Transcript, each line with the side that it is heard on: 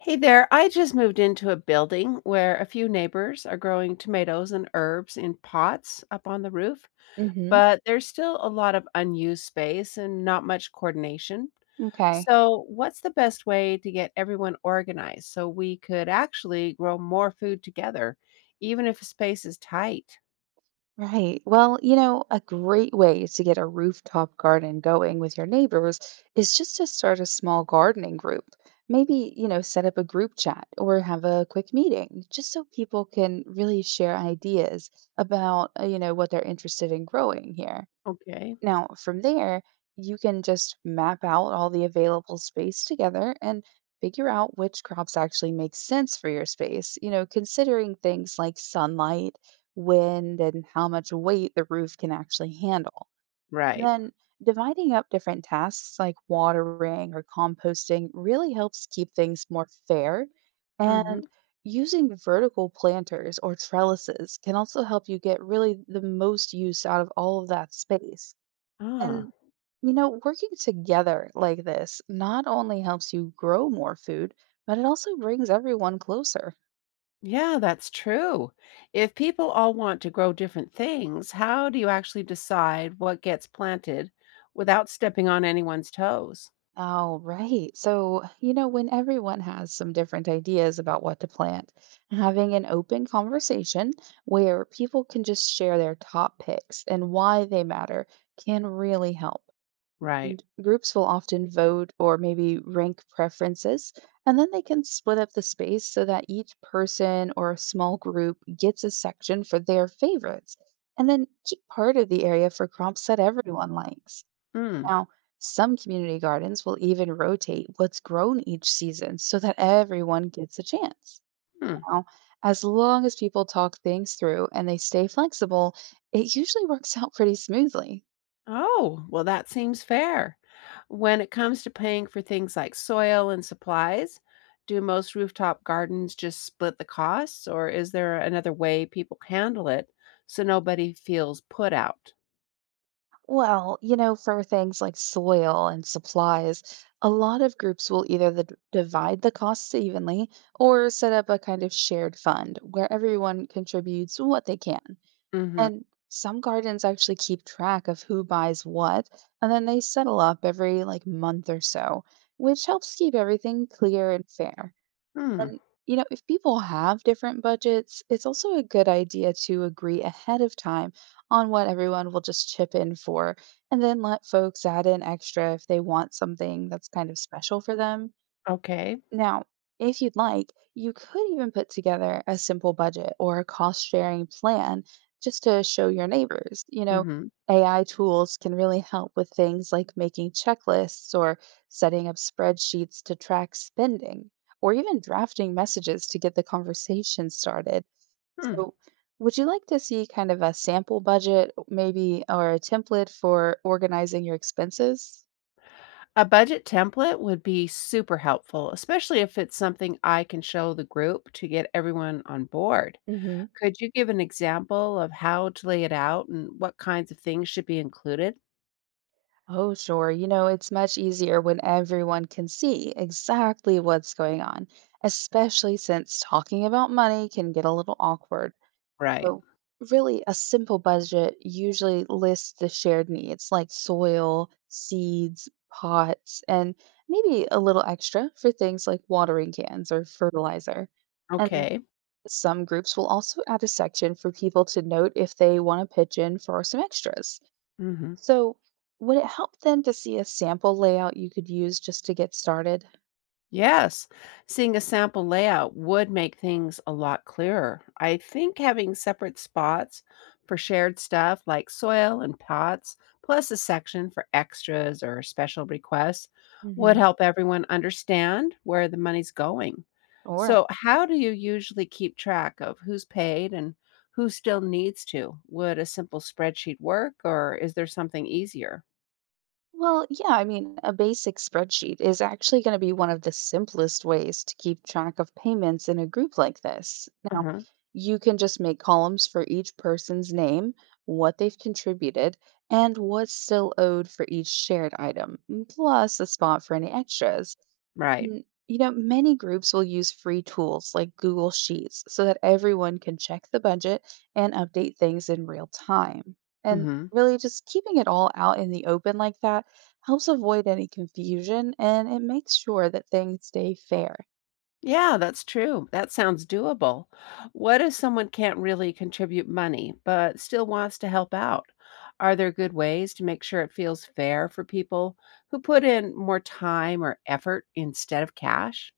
left: Hey there, I just moved into a building where a few neighbors are growing tomatoes and herbs in pots up on the roof,
right: hmm
left: but there's still a lot of unused space and not much coordination.
right: Okay.
left: So, what's the best way to get everyone organized so we could actually grow more food together, even if a space is tight?
right: Right. Well, you know, a great way to get a rooftop garden going with your neighbors is just to start a small gardening group. Maybe, you know, set up a group chat or have a quick meeting just so people can really share ideas about, you know, what they're interested in growing here.
left: Okay.
right: Now, from there, you can just map out all the available space together and figure out which crops actually make sense for your space, you know, considering things like sunlight, wind, and how much weight the roof can actually handle. And
left: Right.
right: then dividing up different tasks like watering or composting really helps keep things more fair.
left: Mm-hmm.
right: And using vertical planters or trellises can also help you get really the most use out of all of that space.
left: Ah.
right: And, you know, working together like this not only helps you grow more food, but it also brings everyone closer.
left: Yeah, that's true. If people all want to grow different things, how do you actually decide what gets planted without stepping on anyone's toes?
right: Oh, right. So, you know, when everyone has some different ideas about what to plant, having an open conversation where people can just share their top picks and why they matter can really help.
left: Right.
right: And groups will often vote or maybe rank preferences, and then they can split up the space so that each person or a small group gets a section for their favorites, and then keep part of the area for crops that everyone likes.
left: Hmm.
right: Now, some community gardens will even rotate what's grown each season so that everyone gets a chance.
left: Hmm.
right: Now, as long as people talk things through and they stay flexible, it usually works out pretty smoothly.
left: Oh, well, that seems fair. When it comes to paying for things like soil and supplies, do most rooftop gardens just split the costs, or is there another way people handle it so nobody feels put out?
right: Well, you know, for things like soil and supplies, a lot of groups will either divide the costs evenly or set up a kind of shared fund where everyone contributes what they can.
left: Mm-hmm.
right: And some gardens actually keep track of who buys what, and then they settle up every like month or so, which helps keep everything clear and fair.
left: Hmm.
right: And, you know, if people have different budgets, it's also a good idea to agree ahead of time on what everyone will just chip in for, and then let folks add in extra if they want something that's kind of special for them.
left: Okay.
right: Now, if you'd like, you could even put together a simple budget or a cost sharing plan just to show your neighbors. You know,
left: Mm-hmm.
right: AI tools can really help with things like making checklists or setting up spreadsheets to track spending or even drafting messages to get the conversation started.
left: Hmm.
right: So, would you like to see kind of a sample budget, maybe, or a template for organizing your expenses?
left: A budget template would be super helpful, especially if it's something I can show the group to get everyone on board.
right: hmm
left: Could you give an example of how to lay it out and what kinds of things should be included?
right: Oh, sure. You know, it's much easier when everyone can see exactly what's going on, especially since talking about money can get a little awkward.
left: Right.
right: So, really, a simple budget usually lists the shared needs like soil, seeds, pots, and maybe a little extra for things like watering cans or fertilizer. And
left: Okay.
right: some groups will also add a section for people to note if they want to pitch in for some extras.
left: Mhm.
right: So, would it help then to see a sample layout you could use just to get started?
left: Yes, seeing a sample layout would make things a lot clearer. I think having separate spots for shared stuff like soil and pots, plus a section for extras or special requests, would
right: hmm
left: help everyone understand where the money's going.
right: Or,
left: So, how do you usually keep track of who's paid and who still needs to? Would a simple spreadsheet work, or is there something easier?
right: well, yeah, I mean, a basic spreadsheet is actually going to be one of the simplest ways to keep track of payments in a group like this.
left: Uh
right: Now,
left: huh.
right: you can just make columns for each person's name, what they've contributed, and what's still owed for each shared item, plus a spot for any extras.
left: Right.
right: Mm, you know, many groups will use free tools like Google Sheets so that everyone can check the budget and update things in real time.
left: Mm
right: And
left: hmm.
right: really, just keeping it all out in the open like that helps avoid any confusion and it makes sure that things stay fair.
left: Yeah, that's true. That sounds doable. What if someone can't really contribute money but still wants to help out? Are there good ways to make sure it feels fair for people who put in more time or effort instead of cash?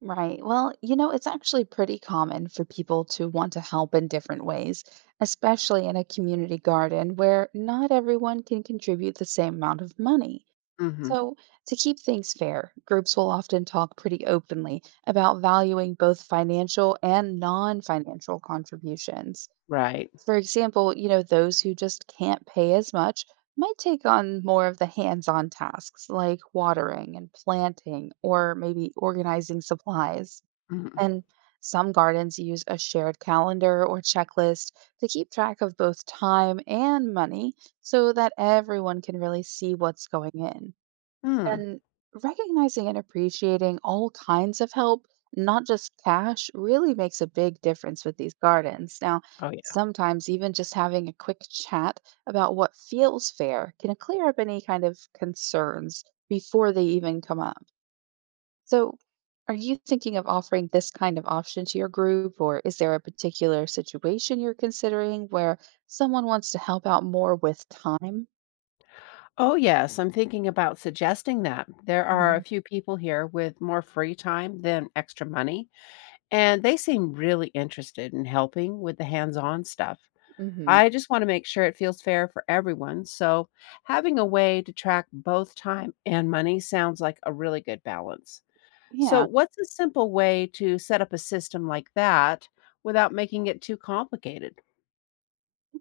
right: Right. Well, you know, it's actually pretty common for people to want to help in different ways, especially in a community garden where not everyone can contribute the same amount of money.
left: Hmm.
right: So, to keep things fair, groups will often talk pretty openly about valuing both financial and non financial contributions.
left: Right.
right: For example, you know, those who just can't pay as much might take on more of the hands on tasks like watering and planting or maybe organizing supplies.
left: Mm-hmm.
right: And some gardens use a shared calendar or checklist to keep track of both time and money so that everyone can really see what's going in.
left: Hmm. Mm.
right: And recognizing and appreciating all kinds of help, not just cash, really makes a big difference with these gardens. Now,
left: Oh, yeah.
right: sometimes even just having a quick chat about what feels fair can clear up any kind of concerns before they even come up. So, are you thinking of offering this kind of option to your group, or is there a particular situation you're considering where someone wants to help out more with time?
left: Oh, yes. I'm thinking about suggesting that. There are a few people here with more free time than extra money, and they seem really interested in helping with the hands on stuff.
right: Mm-hmm.
left: I just want to make sure it feels fair for everyone. So, having a way to track both time and money sounds like a really good balance. So,
right: Yeah.
left: what's a simple way to set up a system like that without making it too complicated?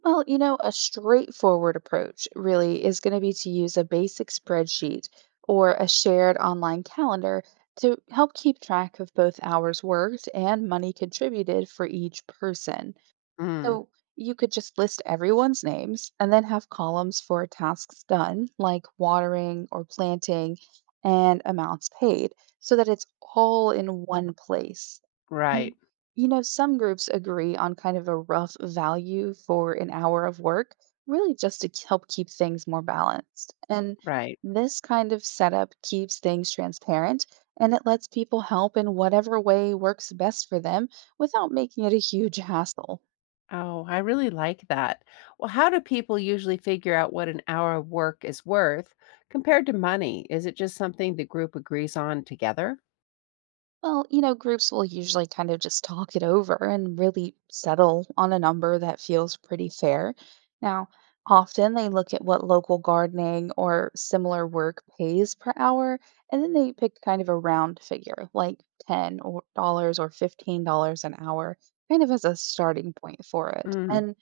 right: Well, you know, a straightforward approach really is going to be to use a basic spreadsheet or a shared online calendar to help keep track of both hours worked and money contributed for each person.
left: Mm,
right: So you could just list everyone's names and then have columns for tasks done, like watering or planting, and amounts paid, so that it's all in one place. And,
left: right,
right: you know, some groups agree on kind of a rough value for an hour of work, really just to help keep things more balanced. And
left: right.
right: this kind of setup keeps things transparent and it lets people help in whatever way works best for them without making it a huge hassle.
left: Oh, I really like that. Well, how do people usually figure out what an hour of work is worth compared to money? Is it just something the group agrees on together?
right: Well, you know, groups will usually kind of just talk it over and really settle on a number that feels pretty fair. Now, often they look at what local gardening or similar work pays per hour, and then they pick kind of a round figure, like $10 or $15 an hour, kind of as a starting point for it.
left: Mm,
right: And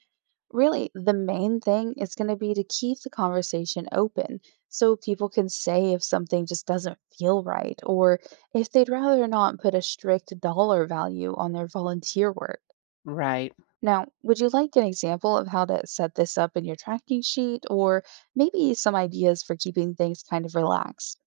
right: really, the main thing is going to be to keep the conversation open so people can say if something just doesn't feel right or if they'd rather not put a strict dollar value on their volunteer work.
left: right.
right: Now, would you like an example of how to set this up in your tracking sheet or maybe some ideas for keeping things kind of relaxed?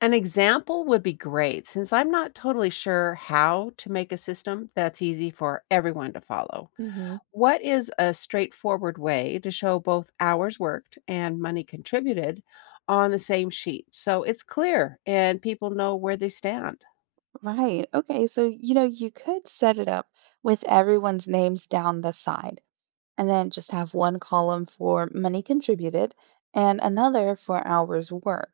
left: An example would be great since I'm not totally sure how to make a system that's easy for everyone to follow.
right: hmm
left: What is a straightforward way to show both hours worked and money contributed on the same sheet so it's clear and people know where they stand?
right: Right. Okay. So, you know, you could set it up with everyone's names down the side, and then just have one column for money contributed and another for hours worked.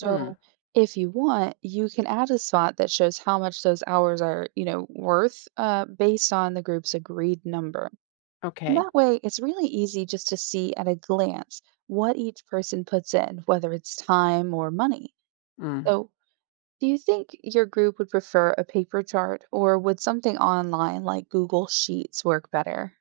left: Hmm.
right: if you want, you can add a spot that shows how much those hours are, you know, worth based on the group's agreed number.
left: Okay.
right: That way, it's really easy just to see at a glance what each person puts in, whether it's time or money.
left: Mm.
right: So, do you think your group would prefer a paper chart or would something online like Google Sheets work better?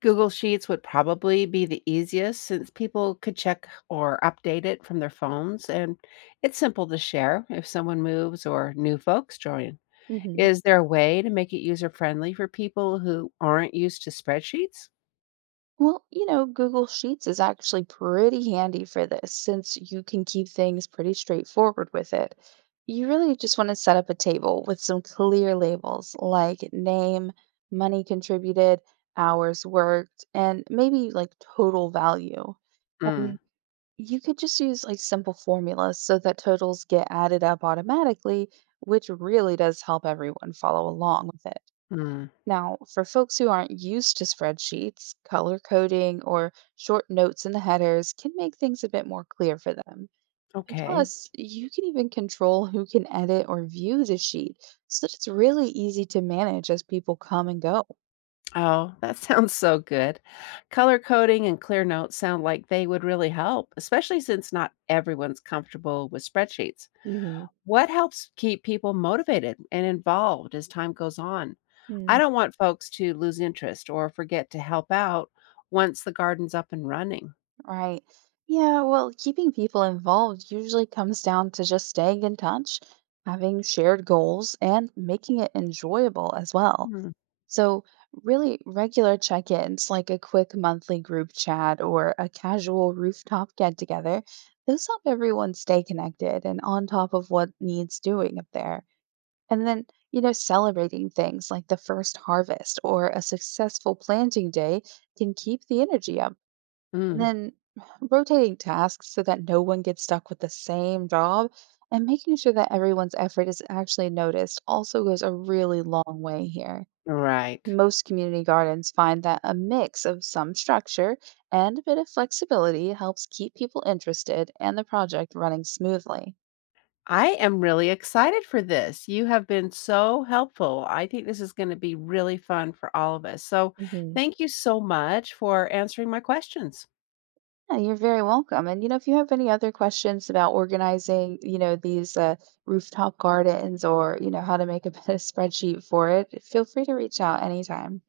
left: Google Sheets would probably be the easiest since people could check or update it from their phones, and it's simple to share if someone moves or new folks join.
right: hmm
left: Is there a way to make it user friendly for people who aren't used to spreadsheets?
right: Well, you know, Google Sheets is actually pretty handy for this since you can keep things pretty straightforward with it. You really just want to set up a table with some clear labels like name, money contributed, hours worked, and maybe like total value. And
left: Mm,
right: you could just use like simple formulas so that totals get added up automatically, which really does help everyone follow along with it.
left: mm,
right: Now, for folks who aren't used to spreadsheets, color coding or short notes in the headers can make things a bit more clear for them. And
left: okay.
right: plus, you can even control who can edit or view the sheet so that it's really easy to manage as people come and go.
left: Oh, that sounds so good. Color coding and clear notes sound like they would really help, especially since not everyone's comfortable with spreadsheets.
right: Mhm.
left: What helps keep people motivated and involved as time goes on? I
right: mm
left: don't want folks to lose interest or forget to help out once the garden's up and running.
right: Right. Yeah, well, keeping people involved usually comes down to just staying in touch, having shared goals, and making it enjoyable as well.
left: Mm,
right: So, really, regular check ins like a quick monthly group chat or a casual rooftop get together, those help everyone stay connected and on top of what needs doing up there. And then, you know, celebrating things like the first harvest or a successful planting day can keep the energy up. And
left: mm,
right: then, rotating tasks so that no one gets stuck with the same job and making sure that everyone's effort is actually noticed also goes a really long way here.
left: right.
right: Most community gardens find that a mix of some structure and a bit of flexibility helps keep people interested and the project running smoothly.
left: I am really excited for this. You have been so helpful. I think this is going to be really fun for all of us. So,
right: hmm
left: thank you so much for answering my questions.
right: Yeah, you're very welcome. And you know, if you have any other questions about organizing, you know, these rooftop gardens or you know how to make a better spreadsheet for it, feel free to reach out anytime.